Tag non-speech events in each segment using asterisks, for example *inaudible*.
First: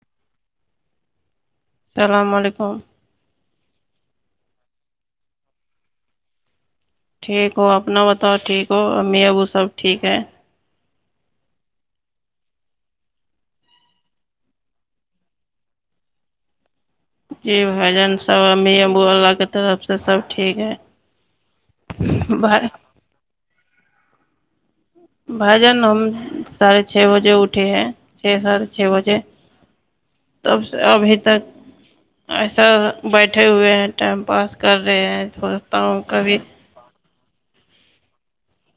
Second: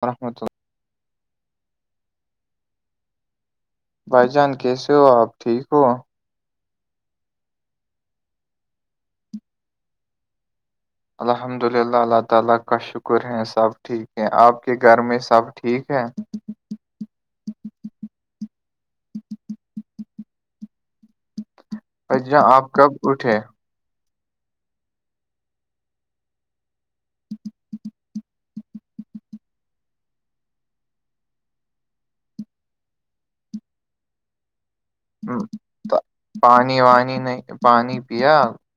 وورحمۃ اللہ السلام علیکم بھائی جان کیسے ہو آپ ٹھیک ہو ٹھیک ہو اپنا بتاؤ ٹھیک ہو امی ابو سب ٹھیک ہے الحمد للہ اللہ تعالی کا شکر ہے سب ٹھیک ہے آپ کے گھر میں سب ٹھیک ہے جی بھ جن سب امی ابو واللہ کی طرف سے سب ٹھیک ہے ااں آپ بھائی کب اٹھے بھائی جان ہم ساڑھے چھ بجے اٹے ہیں چھ ساھے چھ بجے تب سے ابھی تک ایسا بیٹھے ہوئے ہیں ٹائم پاس کر رہے ہیں ہم، تووڑتا تا- ہوں کبھی پانی وانی نہیں پانی پیا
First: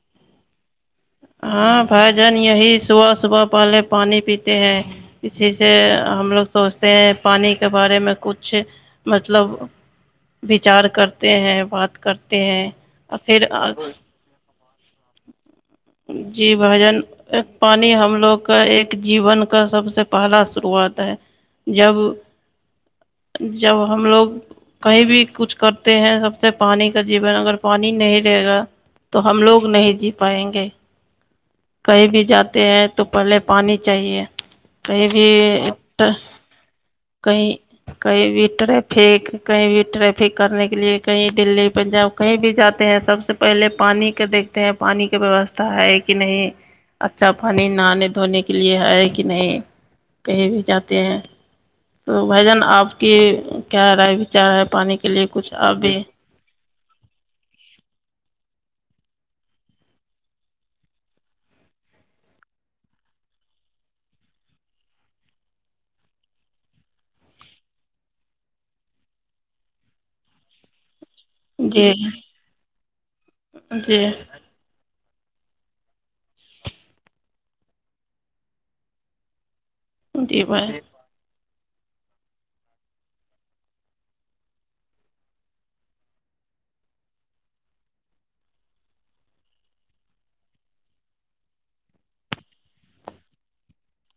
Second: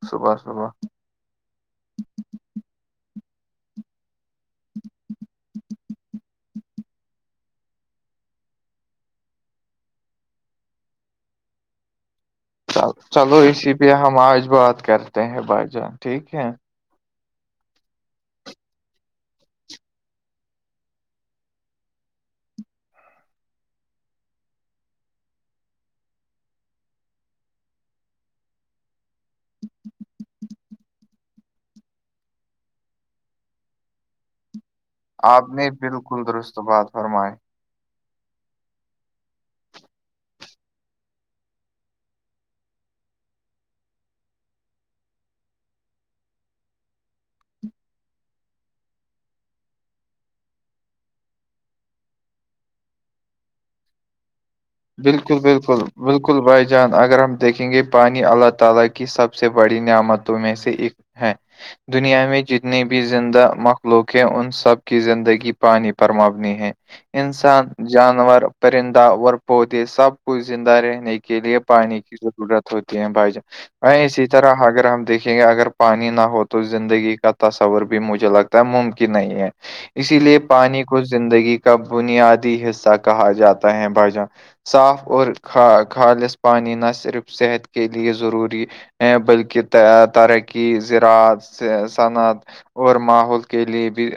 صبح صبح ہاں بھائی جان یہی صبح صبح پہلے پانی پیتا ت ہیں اسی سے ہم لوگ سوچتے ہیں پانی کے بارے میں کچھ مطلب وچار کرتے ہیں بات کرتے ہیں اور چلو پھر اسی لیے ہم آج بات کرتے ہیں بھائی جان ٹھیک جی ہے بھجن ایک پانی ہم لوگ کا ایک جیون کا سب سے پہلا شروعات ہے جب جب ہم لوگ کہیں بھی کچھ کرتے ہیں سب سے پانی کا جیون اگر پانی نہیں رہے گا تو ہم لوگ نہیں جی پائیں گے کہیں بھی جاتے ہیں تو پہلے پانی چاہیے کہئی آپ نے بھی بالکل درست بات فرمائی کئی کہیں بھی ٹریفک کہیں بھی ٹریفک کرنے کے لیے کہیں دلی پنجاب کہیں بھی جاتے ہیں سب سے پہلے پانی کے دیکھتے ہیں پانی کی ویوستا ہے کہ نہیں اچھا پانی نہانے دھونے کے لیے ہے کہ نہیں کہیں بھی جاتے ہیں تو بھائی جان آپ کی کیا رہا ہے بچار ہے پانی کے لیے بالکل کچھ بالکل آبے بالکل بھائی جان اگر ہم دیکھیں گے پانی اللہ تعالی کی سب سے بڑی نعمتوں میں سے ایک ہاں دنیا میں جتنی بھی زندہ مخلوق ہیں ان سب کی زندگی پانی پر مبنی ہے انسان جانور پرندہ ور پودے سب کچھ زندہ رہنے کے لیے جی پانی کی ضرورت ہوتی ہے بھائی جان جی اسی طرح اگر ہم دیکھیں گے اگر پانی نہ ہو تو زندگی کا تصور بھی مجھے لگتا ممکن نہیں ہے اسی لیے جی بھائی پانی کو زندگی کا بنیادی حصہ کہا جاتا ہے بھائی جان صاف اورا خالص پانی نہ صرف صحت کے لیے ضروری بلکہ ترقی ذراعت صنعت اور ماحول کے لیے بھی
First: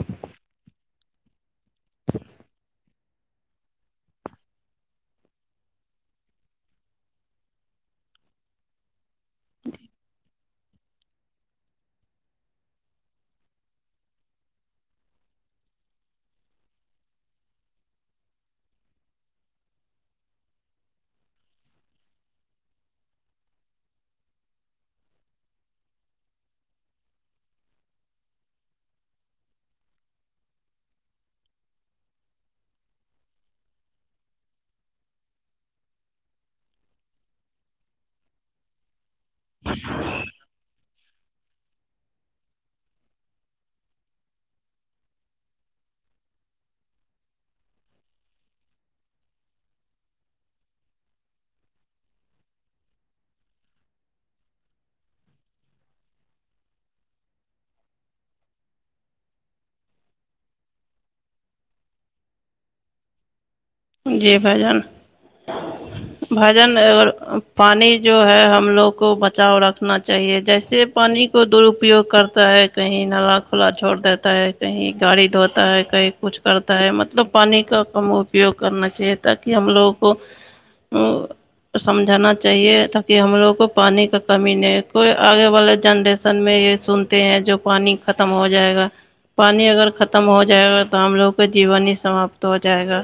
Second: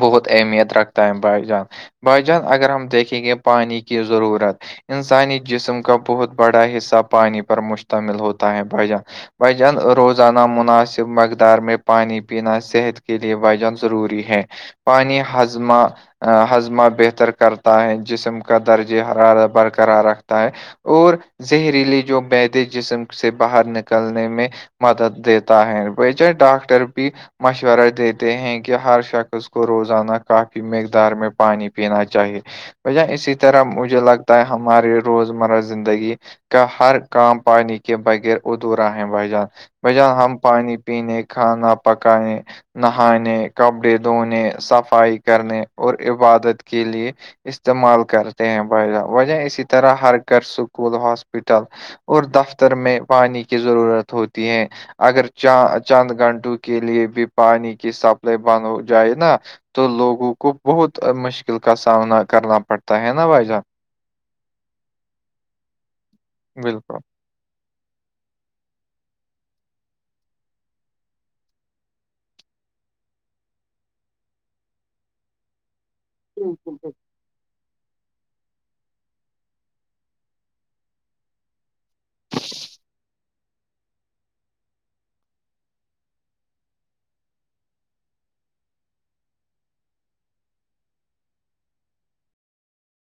بہت اہمیت رکھتا ہے بھائی جان بھائی جان اگر ہم دیکھیں گے پانی کی ضرورت انسانی جسم کا بہت بڑا حصہ پانی پر مشتمل ہوتا ہے بھجان بجان روزان نامناسب مقدار میں پانی پینا صحت کے لیے وجن ضروری ہے پانی ہضمہ ہضمہ بہتر کرتا ہے جسم کا درجے حرار برقرار رکھتا ہے اور زہریلی جو بیید جسم سے باہر نکلنے میں مدد دیتا ہے ب ج ڈاکٹر بھی مشورہ دیتے ہیں کہ ہر شخص کو روزانہ کافی مقدار میں پانی پینا چاہیے ب اسی طرح مجھے لگتا ہے ہماری روز مرہ زندگی کا ہر کام پانی کے بغیر ادھورا ہے بھ جان بھ جان ہم پانی پینے کھانا پکانے نہانے کپڑے دھونے صفائی کرنے اور عبادت کے لیے استعمال کرتے ہیں ب وجہ اسی طرح ہر گھر سکول ہاسپٹل اور دفتر میں پانی کی ضرورت ہوتی ہے اگر چند گھنٹوں کے لیے بھی پانی کی سپلائی بند ہو جائے نا تو لوگوں کو بہت مشکل کا سامنا کرنا پڑتا ہے نا وجہ جی بھجن بھجن بالکل اگر پانی جو ہے ہم لوگ کو بچاؤ رکھنا چاہیے جیسے پانی کو درپیوگ کرتا ہے کہیں نالا کھلا چھوڑ دیتا ہے کہیں گاڑی دھوتا ہے کہیں کچھ کرتا ہے مطلب پانی کا کم اپیوگ کرنا چاہیے تاکہ ہم لوگوں کو سمجھانا چاہیے تاکہ ہم لوگ کو پانی کا کمی نہیں کوئی آگے والے جنریشن میں یہ سنتے ہیں جو پانی ختم ہو جائے گا پانی اگر ختم ہو جائے گا تو ہم لوگ کا جیون ہی سماپت ہو جائے گا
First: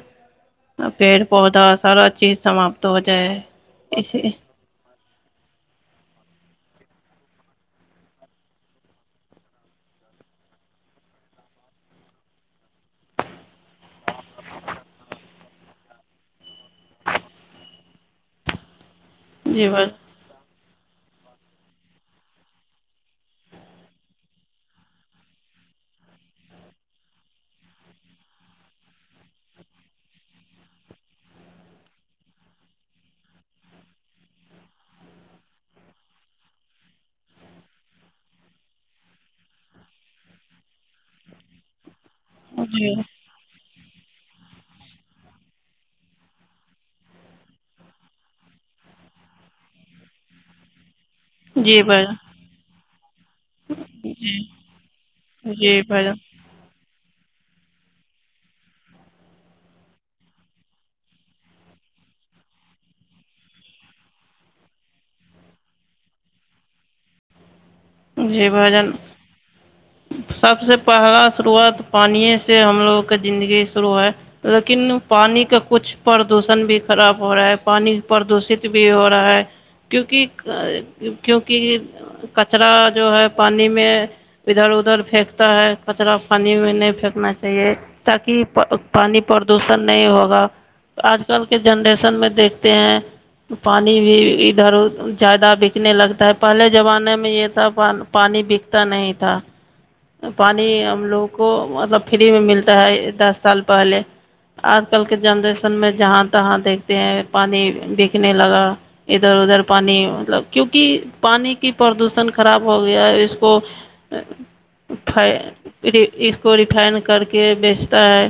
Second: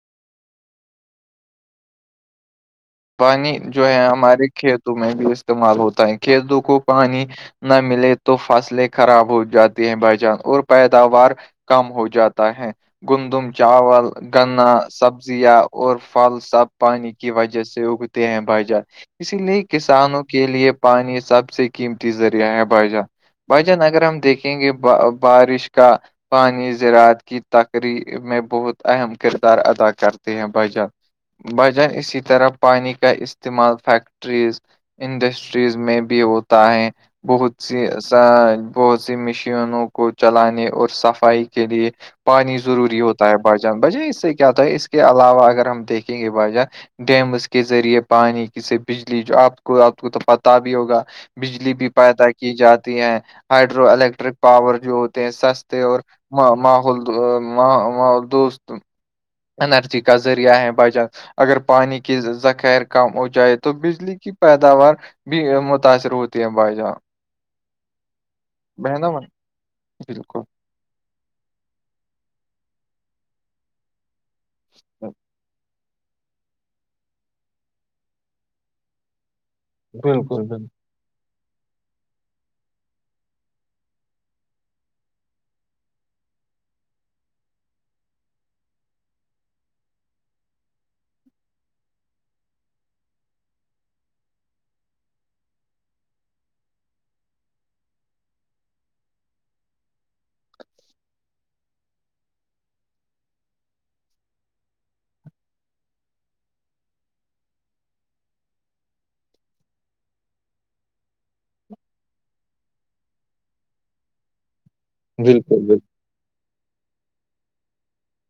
پیڑ پودا سارا چیز سمات پانی جو ہے ہمارے کھیتوں میں بھی استعمال ہوتا ہے کھیتوں کو پانی نہ ملے تو فصلیں خراب ہو جاتی ہیں بہ جان اور پیداوار کم ہو جاتا ہے گندم چاول گنا سبزیاں اور پھل سب پانی کی وجہ سے اگتے ہیں بھائی جار اسی لیے جی بھائی کسانوں کے لیے پانی سب سے قیمتی ذریعہ ہے بھائی جان بھائی جان اگر ہم دیکھیں گے بارش کا پانی زراعت کی تقری میں بہت اہم کردار ادا کرتے ہیں بھجن بجان اسی طرح پانی کا استعمال فیکٹریز انڈسٹریز میں بھی ہوتا ہے بہت سی ایس بہت سی مشینوں کو چلانے اور صفائی کے لیے پانی جی ضروری ہوت باجان بج اس سے کیا ہوتا ہے اس کے علاوہ اگر ہم دیکھیں گے بجان ڈیمز کے کے ذریعے پانی ک سے بجلی جو آپ کو آپ کو تو پتا بھی ہوگا بجلی جی بھی بھائی پیدا کی جاتی ہیں ہائڈرو جی الیکٹرک پاور جو ہوتے ہیں سستے جی اور بھائی ماحول دوول دوست اینرجی کا ذریعہ ہے بائی چانس اگر پانی کے ذخیر کم ہو جائے تو بجلی کی پیداوار بھی متاثر ہوتی ہے بھائی جان جی بھجن ہے نا بھائی؟ بالکل سب سے پہلا شروعات پانی سے ہم لوگ کا زندگی شروع ہے لیکن پانیانی کا کچھ پردوشن بھی خراب ہو رہا ہے پانی پردوشت بھی ہو رہا ہے بالکل کیونکہ بالکل کیوںکہ کچرا جو ہے پانی میں ادھر ادھر پھینکتا ہے کچرا پانی میں نہیں پھینکنا چاہیے تاکہ پانی پردوشن نہیں ہوگا آج کل کے جنریشن میں دیکھتے ہیں پانی بھی ادھر زیادہ بکنے لگتا ہے پہلے زمانے میں یہ تھا پانی بکتا نہیں تھا پانی ہم لوگوں کو مطلب فری میں ملتا ہے دس سال پہلے آج کل کے جنریشن میں جہاں تہاں دیکھتے ہیں پانی بکنے لگا ادھر ادھر پانی مطلب کیونکہ پانی کی پردوشن خراب ہو گیا ہے اس کو ا بالکل بالکل اس کو ریفائن کر کے بیچتا ہے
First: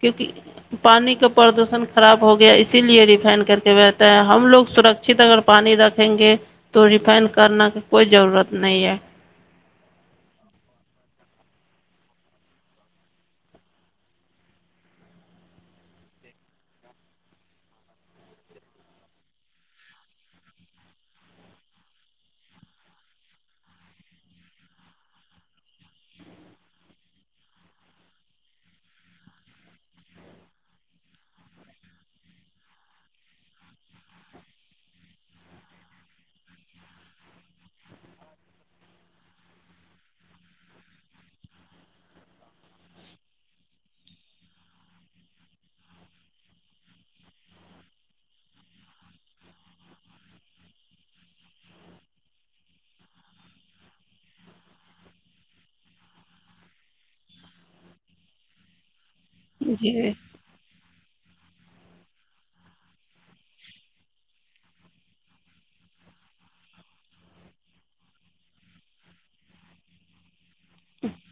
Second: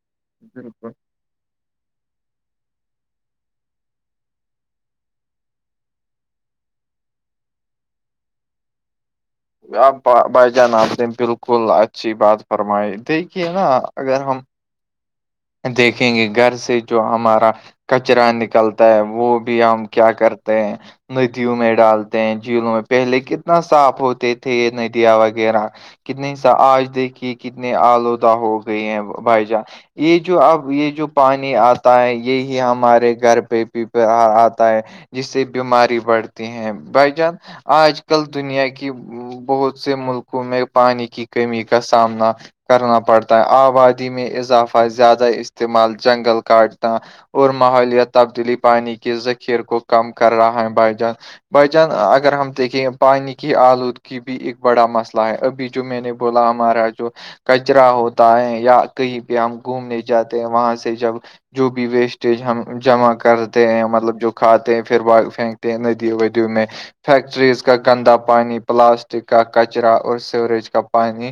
کیونکہ بالکل پانی کا پردوشن خراب ہو گیا اسی لیے ریفائن کر کے بتا ہے ہم لوگ سرکچت اگر پانی رکھیں گے تو ریفائنڈ کرنا کی کوئی ضرورت نہیں ہے آپ بھائی جان آپ نے بالکل اچھی بات فرمائی دیکھیے نا اگر ہم دیکھیں گے گھر سے جو ہمارا کچرا نکلتا ہے وہ بھی ہم کیا کرتے ہیں ندیوں میں ڈالتے ہیں جھیلوں میں پہلے کتنا صاف ہوتے تھے یہ ندیاں وغیرہ کتنی سا آج دیکھی کتنے آلودہ ہو گئے ہیں بھائی جان یہ جو اب یہ جو پانی آتا ہے یہی ہمارے گھر پہی آتا ہے جس سے بیماری بڑھتی ہے بھائی جان آج کل دنیا کی بہت سے ملکوں میں پانی کی کمی کا سامنا کرنا پڑتا ہے آبادی میں اضافہ زیادہ استعمال جنگل کاٹتا اور ماحولیا تبدیلی پانی کے ذخیر کو کم کر رہا ہے بھائی جان بھائی جان اگر ہم دیکھیں پانی کی آلودگ بھی ایک بڑا مسئلہ ہے ابھی جو میں نے بولا ہمارا جو کچرا ہوتا ہے یا کہیں پہ ہم گھومنے جی جاتے وہاں سے جب جو بھی ویسٹیج ہم جمع کرتے ہیں مطلب جو کھاتے ہیں پھر ب پھینکتے ہیں ندیوں ودیوں میں فیکٹریز کا گندا پانی پلاسٹک کا کچرا اور سیوریج کا پانی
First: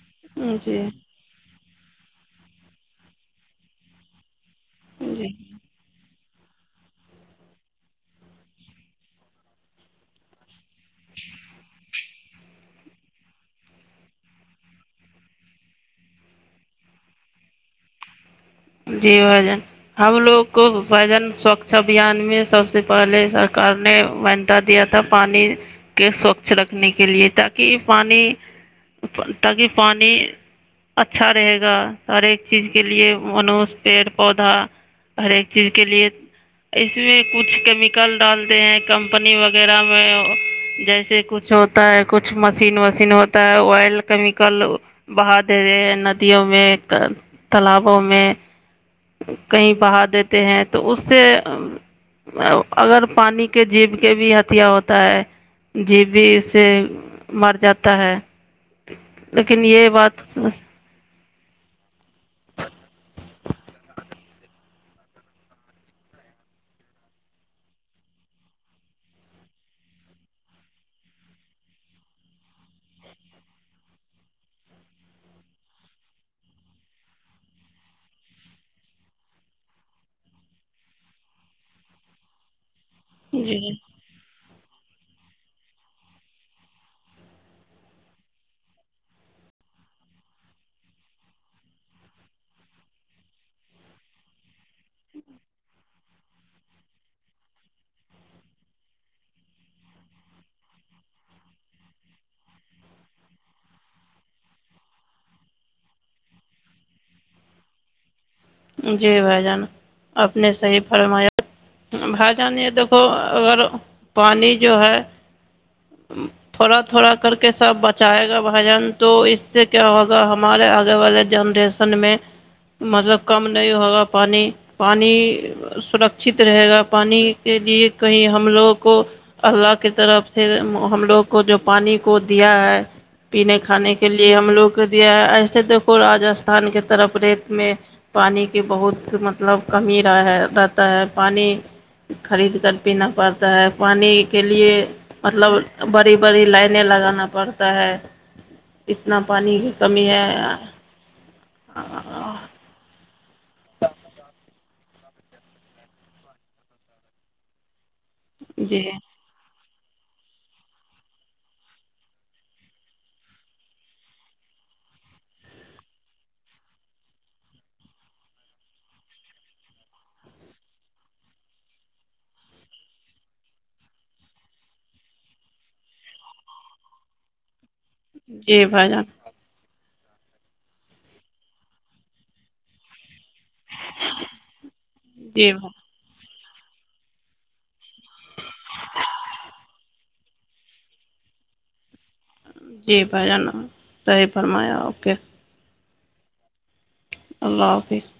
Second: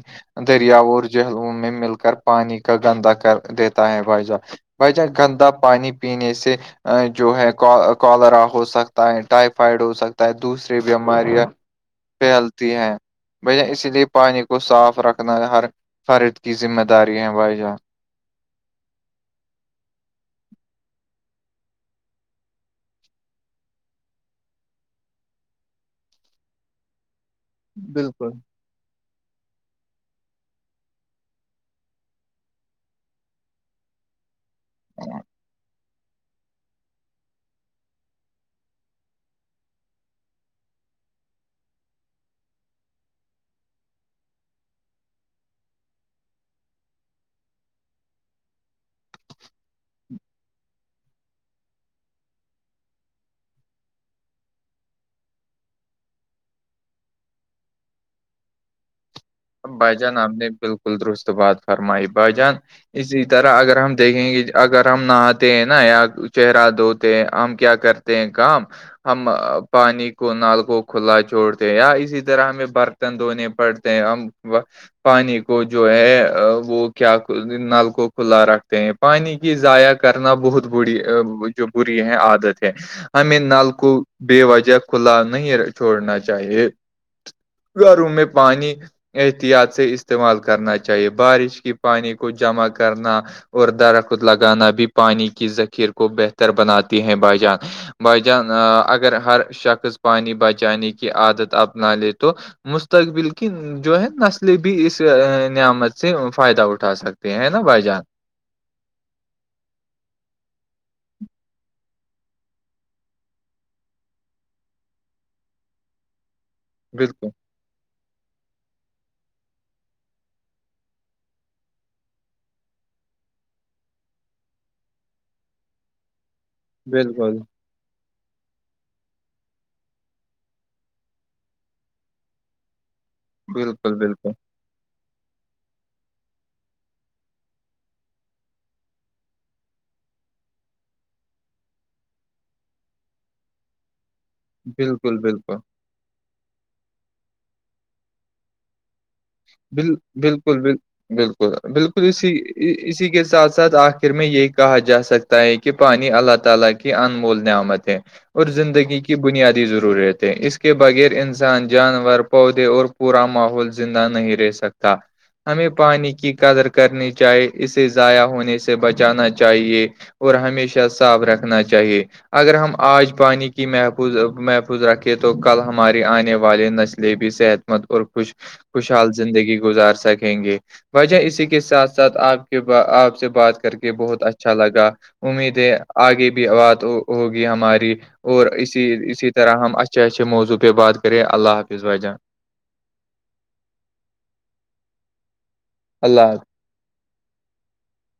جی دریاؤں اور جہلوں میں مل کر پانی کا گندا کر دیتا ہے بائجا بائی ج جی گندا پانی پینے سے جو ہے کالرا ہو سکتا ہے ٹائفائڈ ہو سکتا ہے دوسرے بیماریاں پھیلتی ہیں بھائی جان اسی لیے پانی کو صاف رکھنا ہر فرد کی ذمہ داری ہے بھائی جان جی ہجن ہم لوگ کو وجن سوھ چھبان میں سب سے پہلے سرکار نے وندا دیا تھا پانی کے سوچھ رکھنے کے لیے تاکہ یہ پانی بالکل تاکہ پانی اچھا رہے گا ہر ایک چیز کے لیے منوس پیڑ پودا ہر ایک چیز کے لیے اس میں کچھ کیمیکل ڈالتے ہیں کمپنی وغیرہ میں جیسے کچھ ہوتا ہے کچھ مشین وشین ہوتا ہے آئل کیمیکل بہا دے رہے ہیں ندیوں میں تالابوں میں کہیں بہا دیتے ہیں تو اس سے اگر پانی کے جیب کے بھی ہتھیا ہوتا ہے جی بھی اس سے مر جاتا ہے لیکن یہ بات کلرست و بعاد فرمائیے با جان اسی طرح اگر ہم دیکھیں گے اگر ہم نہاتے ہیں نا یا چہرہ دھوتے ہیں ہم کیا کرتے کام ہم پانی کو نال کو کھلا چھوڑتے ہیں یا اسی طرح ہمیں بر دھونے پڑتے ہیں ہم پانی کو جو ہے وہ کیا نل کو کھلا رکھتے ہیں پانی کی ضائع کرنا بہت بری جو بری ہے عادت ہے ہمیں جی نال کو بے وجہ کھلا نہیں چھوڑنا چاہیے گھروں میں پانی احتیاط سے استعمال کرنا چاہیے بارش کی پانی کو جمع کرنا اور درخت لگانا بھی پانی کی ذخیر کو بہتر بناتی ہے بھائی جان بھائی جان اگر ہر شخص پانی بچانے کی عادت اپنا لے تو مستقبل کین جو ہے نسلیں بھی اس نعمت سے فائدہ اٹھا سکتے ہیں نا بھائی جان جی بھ جان اپ نے صحیح فرمایا بھ جان یہ دیکھو اگر پانی جو ہے تھوڑا تھوڑا بالکل کر کے سب بچائے گا بھجن تو اس سے کیا ہوگا ہمارے آگے والے جنریشن میں مطلب کم نہیں ہوگا پانی پانی سرکچت رہے گا پانی بالکل کے لیے کہیں ہم لوگوں کو اللہ کی طرف سے ہم لوگ کو جو پانی کو دیا ہے پینے بالکل کھانے کے بالکل لیے ہم لوگوں کو دیا ہے ایسے دیکھو راجستھان کی طرف ریت میں پانی کی بہت مطلب کمی رہا ہے رہتا ہے پانی خرید کر پینا پڑتا ہے پانی کے لیے بالکل بالکل مطلب بڑی بڑی لائن لگانا پڑتا ہے اتنا پا ب بالکل بل بالکل بالکل اسی اسی کے ساتھ ساتھ آخر میں یہ کے پانی اللہ تعالی کی انمول نعمت ہے اور جی زندگی کی بنیادی ضرورت ہے اس کے بغیر انسان جانور پودے اور پورا ماحول زندہ نہیں رہ سکتا ہمیں پانی کی قدر کرنی چاہیے اسے ضائع ہونے سے بچانا چاہیے *unintelligible* اور ہمیشہ صاف رکھنا چاہیے اگر ہم آج پانی کی محفوظ محفوظ رکھیں تو کل ہمارے آنے والے نسل بھی صحت مت اور خوش جی *unintelligible* بھائی جان زندگی گزار سکیں گے وجہ اسی کے ساتھ ساتھ آپ کے آپ سے بات کر کے *unintelligible* کہ بہت اچھا لگا جی امید ہے بھائی آگے بھی بات ہوگی ہماری *unintelligible* اور اسی اسی طرح ہم اچھے اچھے موضوع پہ بات کریں اللہ حافظ وجاں جی بائی جانا صحیح فرمایا اوکے *unintelligible* اللہ حفظ *unintelligible* اللہ حافظ *unintelligible*